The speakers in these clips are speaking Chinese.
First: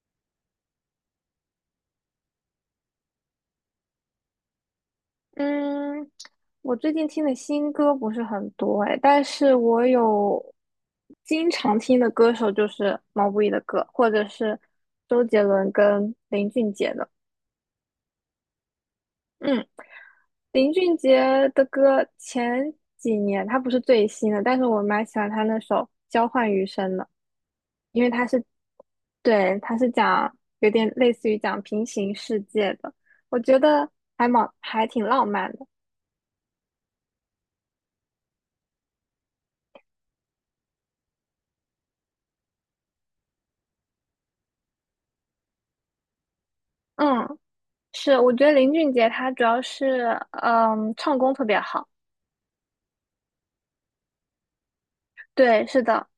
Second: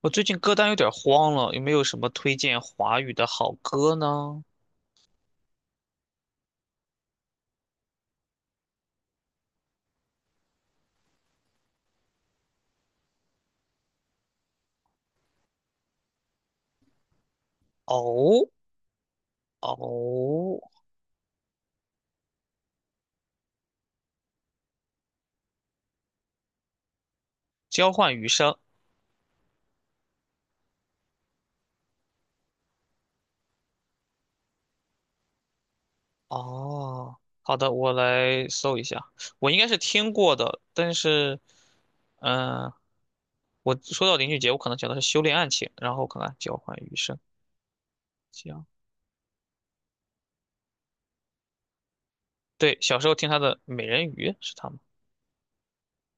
我最近歌单有点慌了，有没有什么推荐华语的好歌呢？嗯，我最近听的新歌不是很多哎，但是我有经常听的歌手就是毛不易的歌，或者是周杰伦跟林俊杰的。哦嗯，哦，林俊杰的歌前几年他不是最新的，但是我蛮喜欢他那首《交换余生》的。交因为换他余是，生。对，他是讲有点类似于讲平行世界的，我觉得还挺浪漫的。哦，好的，我来搜一下。我应该是听过的，但是，嗯、我说到林俊杰，我可能想的是《修炼爱情》，然后看看《交换余生》。嗯。是，我觉得行，林俊杰他主要是唱功特别好。对，小时候听他的《美人鱼》是他吗？对，是的，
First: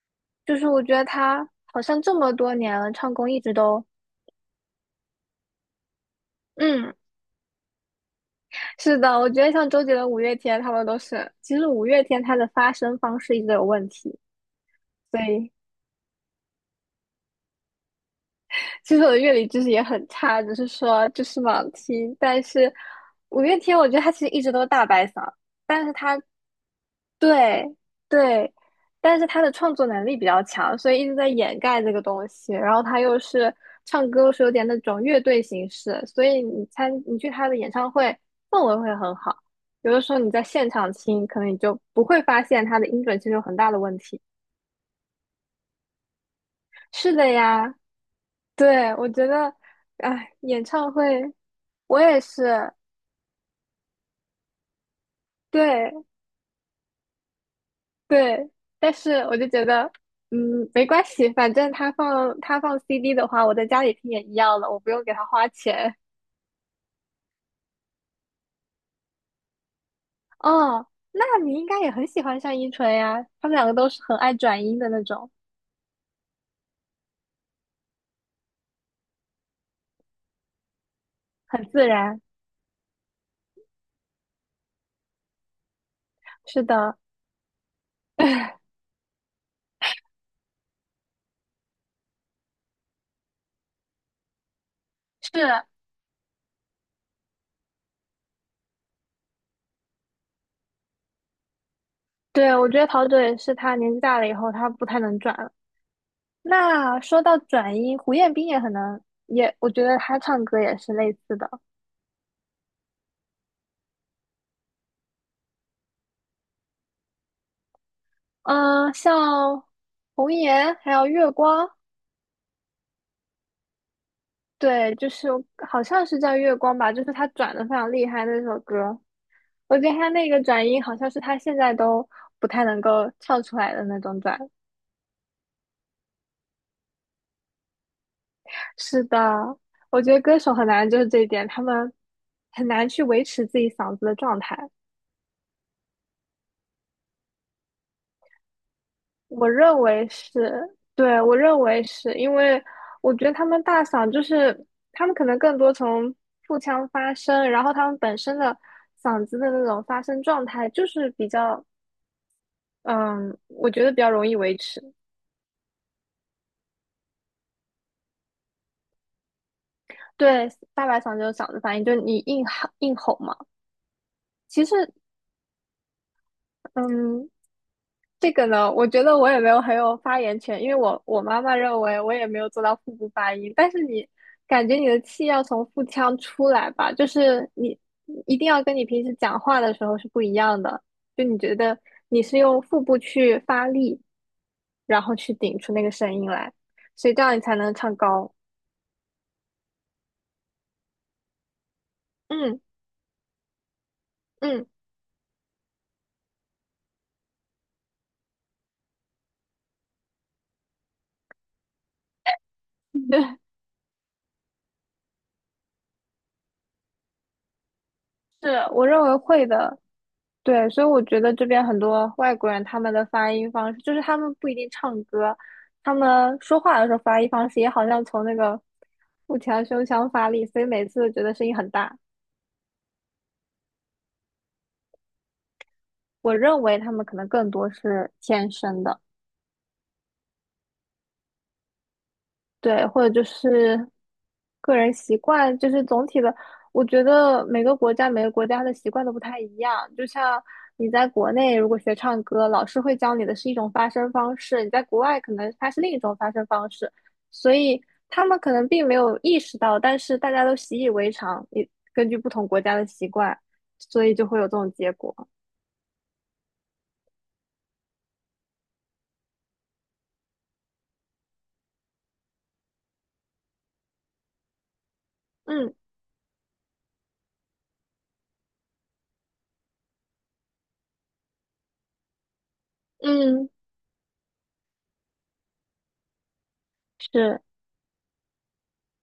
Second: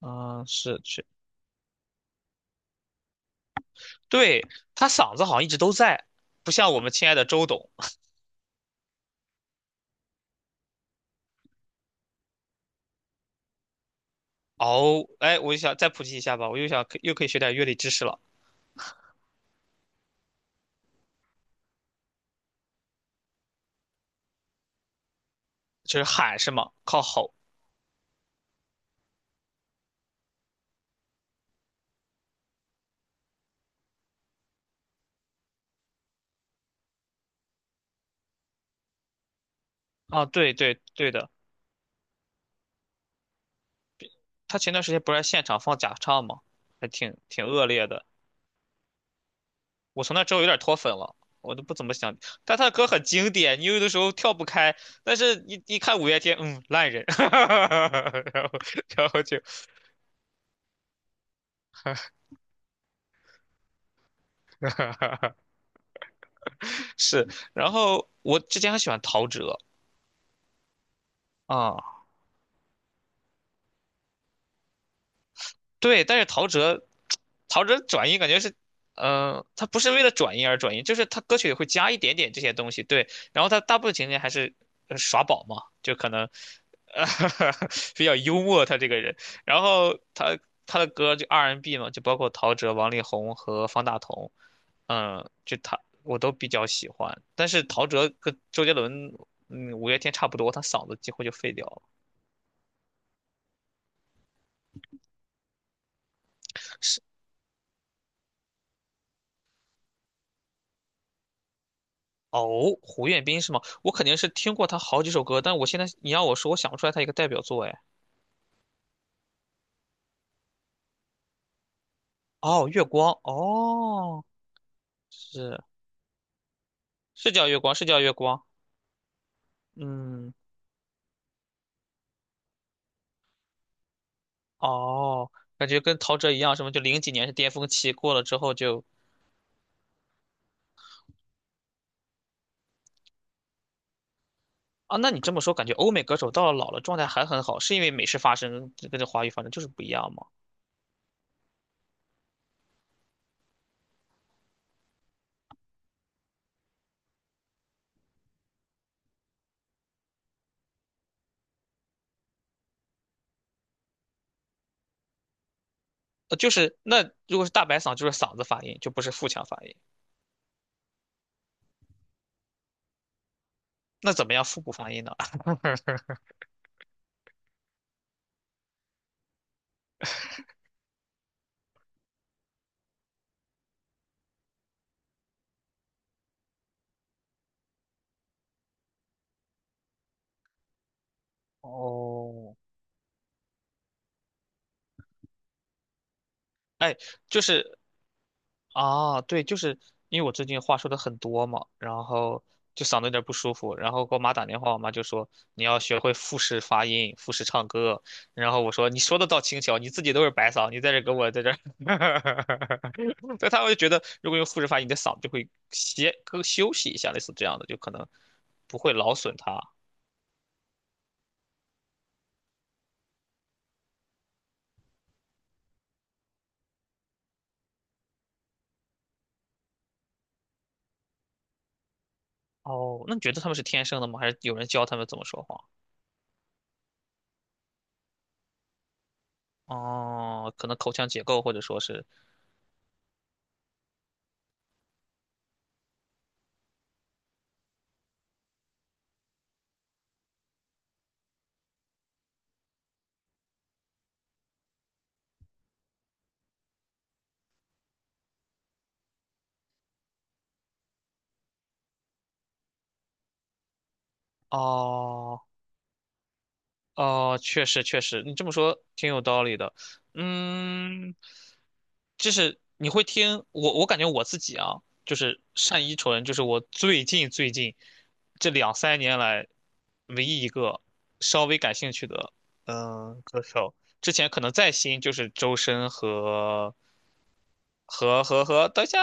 嗯、就是是我觉得是，他好像这么多年了，唱功一直都对，他嗓子好像一直都在，不像我们嗯。亲爱的周董。是的，我觉得像周杰伦、五月天他们都是，其实五月天他的发声方式一直有问题，哦，所哎，以我就想再普及一下吧，我又想又可以学点乐理知识了，其实我的乐理知识也很差，只是说就是盲听，但是五月天我觉得他其实一直都是大白嗓，但是就是他。喊是吗？靠吼。对对，但是他的创作能力比较强，所以一直在掩盖这个东西。然后他又是唱歌，是有点那种乐队形式，所以你去他的演唱会氛围会很好。有的时候啊，你在对现对场对听，的，可能你就不会发现他的音准其实有很大的问题。他前段时间不是在现场放假唱吗？还是挺的挺恶呀，劣的，对，我觉得，我从那哎，之后有点演脱唱粉了，会我都不怎么我想，也但他的是。歌很经典，你有的时候跳不开，但是一对， 看五月天，烂人，然对，后但然是后我就，就觉得，嗯，没关系，反正他放 CD 的话，我在家里听也一样了，我不用给他花 钱。是，然后我之前很喜欢陶喆。哦，那你应该也啊。很喜欢单依纯呀，他们两个都是很爱转音的那种，对，但是陶喆转音感觉是，他不是为了转音而转音，就是他歌曲里很会自加一点然。点这些东西，对，然后他大部分情节还是耍宝嘛，就可能，是的，呃，比较幽 默他这个人，然后他的歌就 R&B 嘛，就包括陶喆、王力宏和方大同，就是，他我都比较喜欢，但是陶喆跟周杰伦，五月天差不多，他嗓子几乎就废掉了。对，我觉得陶喆也是，他年纪大了以后，他不太能转了。那说到转音，胡彦斌也很能，我觉得他唱歌也是类似的。哦，胡彦斌是吗？我肯定是听过他好几首歌，但我现在你让我说，我想不出来他一个代表作哎。嗯、像红颜还有月光。哦，月光，哦，对，就是是，好像是叫月光吧，就是他是叫转月的光，非是常叫厉月害那光。首歌，我觉得他那嗯，个转音好像是他现在都不太能够唱出来的那种转。哦，感觉跟陶喆一样，什么就零几年是巅峰期，过了之后就。是的，我觉得歌手很难就是这一点，他们很难去维持自己嗓子的状态。啊，那你这么说，感觉欧美歌手到了老了状态还很好，是因为美式发声跟这华语发我声就是认不一为样吗？是，对，我认为是因为我觉得他们大嗓就是他们可能更多从腹腔发声，然后他们本身的嗓子的那种发声状态就是比较嗯，我觉得比较容易维持。就是那如果是大白嗓，就是嗓子发音，就不是腹腔发音。对，大白嗓就是嗓子发音，就是你硬吼嘛。那怎么样腹其部实，发音呢？嗯，这个呢，我觉得我也没有很有发言权，因为我妈妈认为我也没有做到腹部发音。但是你感觉你的气要从腹腔出来吧，就是你一定要跟你平时讲话的时候是不一样的。就你觉 得你是哦，用腹部去发力，然后去顶出那个声音来，哎，所以这样你就才能是。唱高。啊，对，就是因为我最近话说的很多嘛，然后嗯。就嗓子有点不舒服，然后给我妈打电嗯，话，我妈就说你要学会复式发音、复式唱歌，然后我说你说的倒轻巧，你自己都是白嗓，你在这给我在这儿，所以她会觉得如果用复式发音，你的嗓子就会歇更休息一下，类似这样的，就可能是，不我会认劳为损会它。的。对，所以我觉得这边很多外国人他们的发音方式，就是他们不一定唱歌，他们说话的时候发音方式也好像从那个腹腔胸腔发力，所以每次都觉得声音很大。哦，那你觉得他们是天生的吗？还是有人教他们怎么说话？我认为他们可能更多是天生的。哦，可能口腔结构或者说是。对，或者就是个人习惯，就是总体的，我觉得每个国家的习惯都不太一样。就像你在国内如果学唱歌，老师会教你的是一种发声方式，你在国外可能它是另一种发声方式，所以他们可能并没有意识到，但是大家都习以为常。你根据不同国家的习惯，所以就会有这种结果。哦。哦，确实确实，你这么说挺有道理的。嗯，就是你会听我，我感觉我自己啊，就是嗯。单依纯，就是我最近这两三年来唯一一个稍微感兴趣的歌嗯，手。之前可能再新就是周深和是，等一下，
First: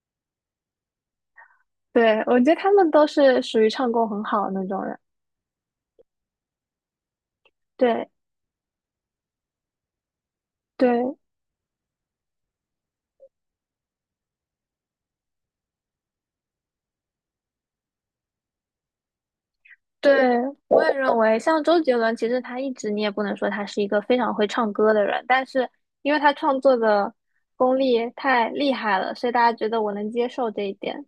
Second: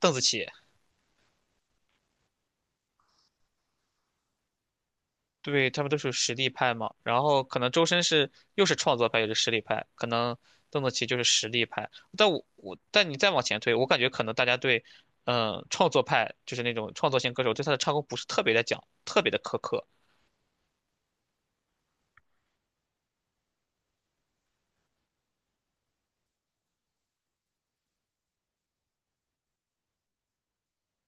邓紫棋。对，我觉得他们都是属于唱功很好的那种人。对，他们都是实力派嘛，然后可能周深对。是又是创作派又是实力派，可能邓紫棋就对。是实力派。但我我但你再往前推，我感觉可能大家对，创作派就是那种创作型歌手对他的唱功不是特别的讲，特别的苛刻。对，我也认为，像周杰伦，其实他一直你也不能说他是一个非常会唱歌的人，但是因为他创作的功力太厉害了，所以大家觉得我能接受这一点。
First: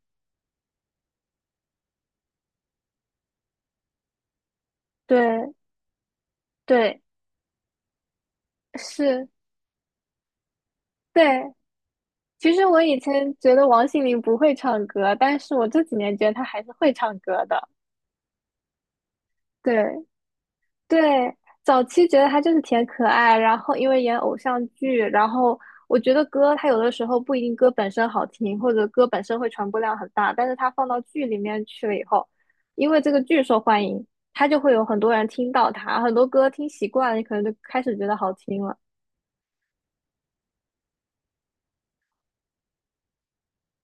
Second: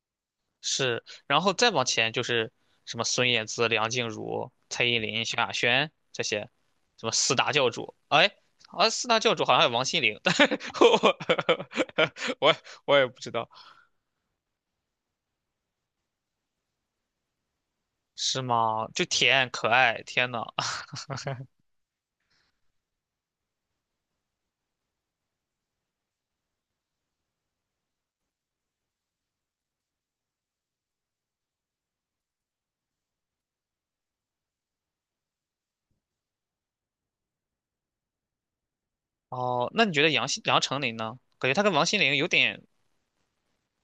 是，然后再往前就是什么孙燕姿、梁静茹、蔡依林、萧亚对。轩这些，对，什么四大教主，哎。啊，四大是，教主好像还有王心凌，但是 对。我 其我实我以我也不知前道。觉得王心凌不会唱歌，但是我这几年觉得她还是会唱歌的。是吗？就甜可爱，对，天呐！对，早期觉得他就是挺可爱，然后因为演偶像剧，然后我觉得歌他有的时候不一定歌本身好听，或者歌本身会传播量很大，但是他放到剧里面去了以后，因为这个剧受欢迎，他就会有很多人听到他，很多歌听习惯了，你可能就开始觉得好听了。哦，那你觉得杨丞琳呢？感觉她跟王心凌有点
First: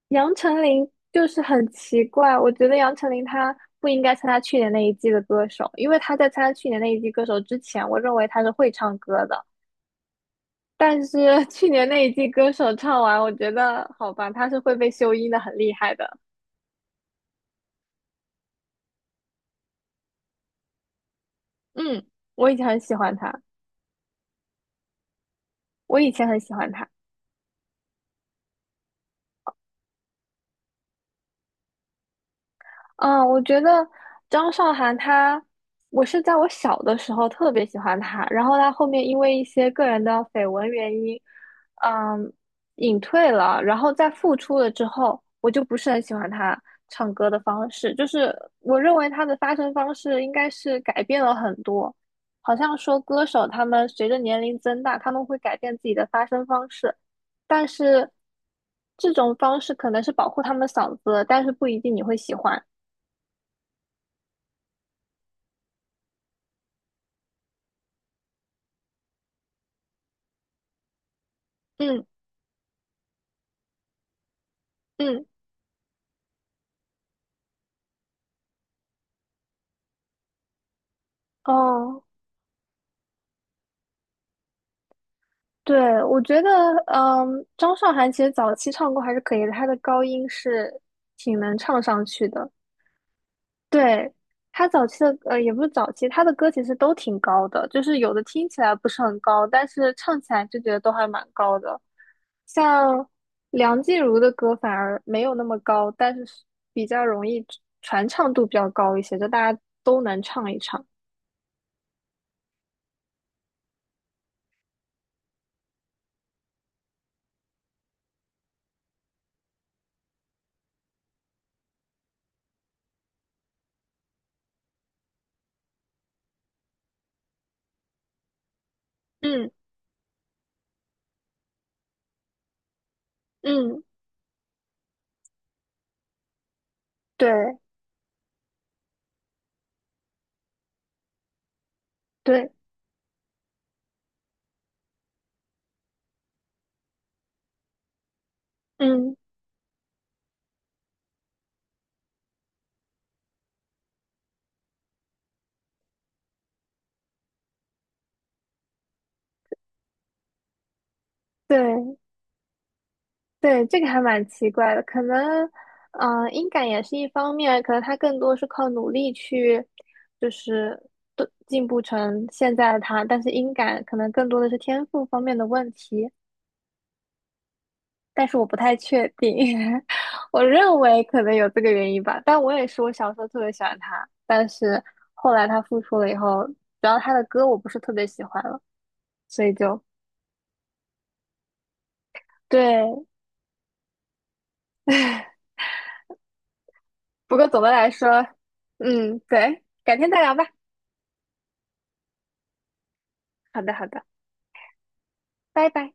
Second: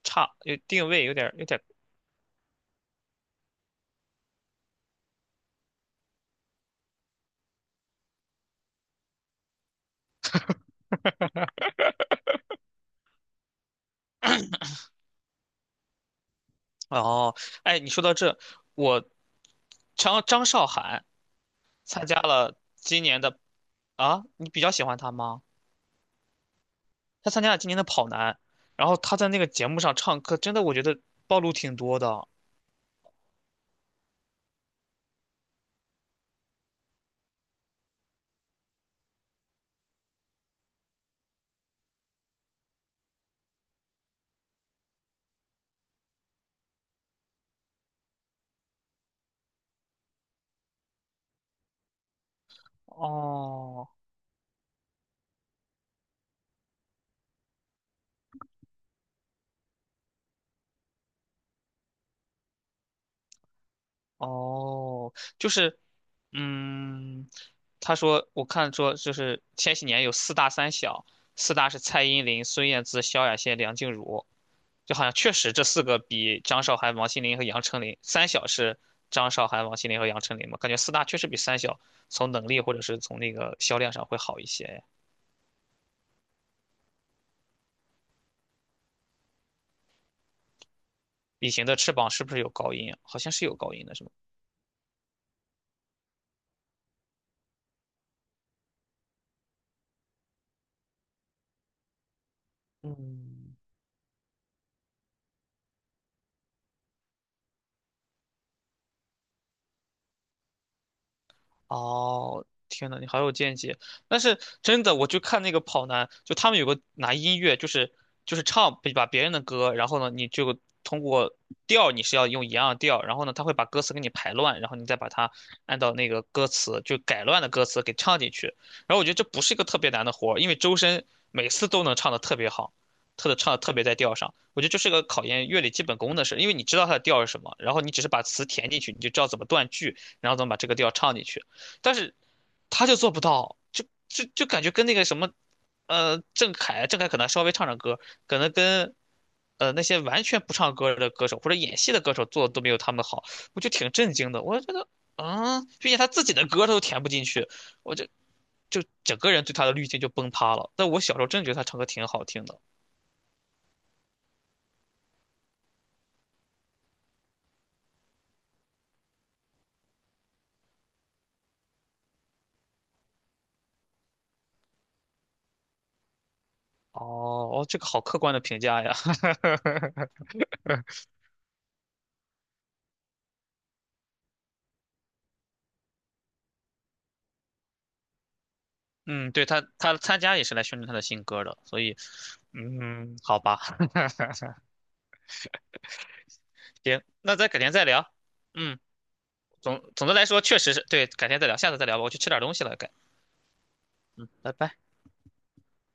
差，杨有丞定琳位有就点是有点很奇怪，我觉得杨丞琳她不应该参加去年那一季的歌手，因为她在参加去年那一季歌手之前，我认为她是会唱歌的。但是 去年那一季歌手唱完，我觉得好吧，他是会被修音的，很厉害的。哦。哎，你说到这，我张韶涵嗯，参加我以了前很喜今欢年的。他。啊，你比较喜欢她吗？我以前很喜欢他。她参加了今年的跑男，然后她在那个节目上唱歌，真的我觉得暴露挺多的。嗯，我觉得张韶涵她，我是在我小的时候特别喜欢她，然后她后面因为一些个人的绯闻原因，嗯，隐退了，然后再复出了之后，我就不是很喜欢她唱歌的方式，就是我认为她的发声方式应该是改变了很多，好像说歌手他们哦，随着年龄增大，他们会改变自己的发声方式，但是这种方式可能是保护他们嗓子，但是不一定你会喜欢。哦，就是，嗯，他说，我看说，就是千禧年有四大三小，四大是蔡嗯。依林、孙燕姿、萧亚轩、梁静茹，就好像嗯。确实这四个比张韶涵、王心凌和杨丞琳，三小是张韶涵、王心凌和杨丞琳嘛，感觉四大确实比三小哦，从能力或者是从那个销量上会好一些。对，我觉得，张韶涵其实早期唱歌还是可以的，她的高音是挺隐能形的唱翅上膀是去不是的。有高音啊？好像是有高音的，是吗？对，她早期的，也不是早期，她的歌其实都挺高的，就是有的听起来不是很高，但是唱起来就觉得都还蛮高的。像嗯，梁静茹的歌反而没有那么高，但是是比较容易传唱度比较高一些，就大家都能唱一唱。哦，天呐，你好有见解！但是真的，我就看那个跑男，就他们有个拿音乐，就是唱把别人的歌，然后呢，你就通过调你是要用一样的调，然后呢，他会把歌词给你排乱，然后你再把它按照那个歌词就改乱的歌词给唱进去。然后我觉得这不嗯。是一个特别难的活儿，因为周深每次都能唱的特别好，特的唱的特嗯，别在调上。我觉得这是个考验乐理基本功的事，因为你知道它的调是什么，对。然后你只是把词填进去，你就知道怎么断句，然后怎么把这个调唱进去。但是对，他就做不到，就感觉跟那个什么，郑恺可能稍微唱唱歌，可能跟嗯那些完全不唱歌的歌手或者演戏的歌手做的都没有他们好，我就挺震惊的。我觉得，啊，毕竟他自己的歌他都填不进去，我就整个人对他的滤镜就崩塌了。但我小时候真的觉得他唱歌对。挺好听的。对，这个还蛮奇怪的，可能，音感也是一方面，可能他更多是靠努力去，就是都进步成现在的他，但是音感可能更多的是天赋方面的问题，哦哦，这个好客但观是的我不评太价呀。确定，我认为可能有这个原因吧，但我也是我小时候特别喜欢他，但是后来他复出了以后，主要他的歌我不是特别喜欢了，嗯，所对以他，就他参加也是来宣传他的新歌的，所以，对，嗯，好吧。行，不那过咱改总的天再来聊。说，嗯，嗯，对，总改总天的再来聊说，吧，确实是对，改天再聊，下次再聊吧，我去吃点东西了，好的，好的，嗯，拜拜。拜拜。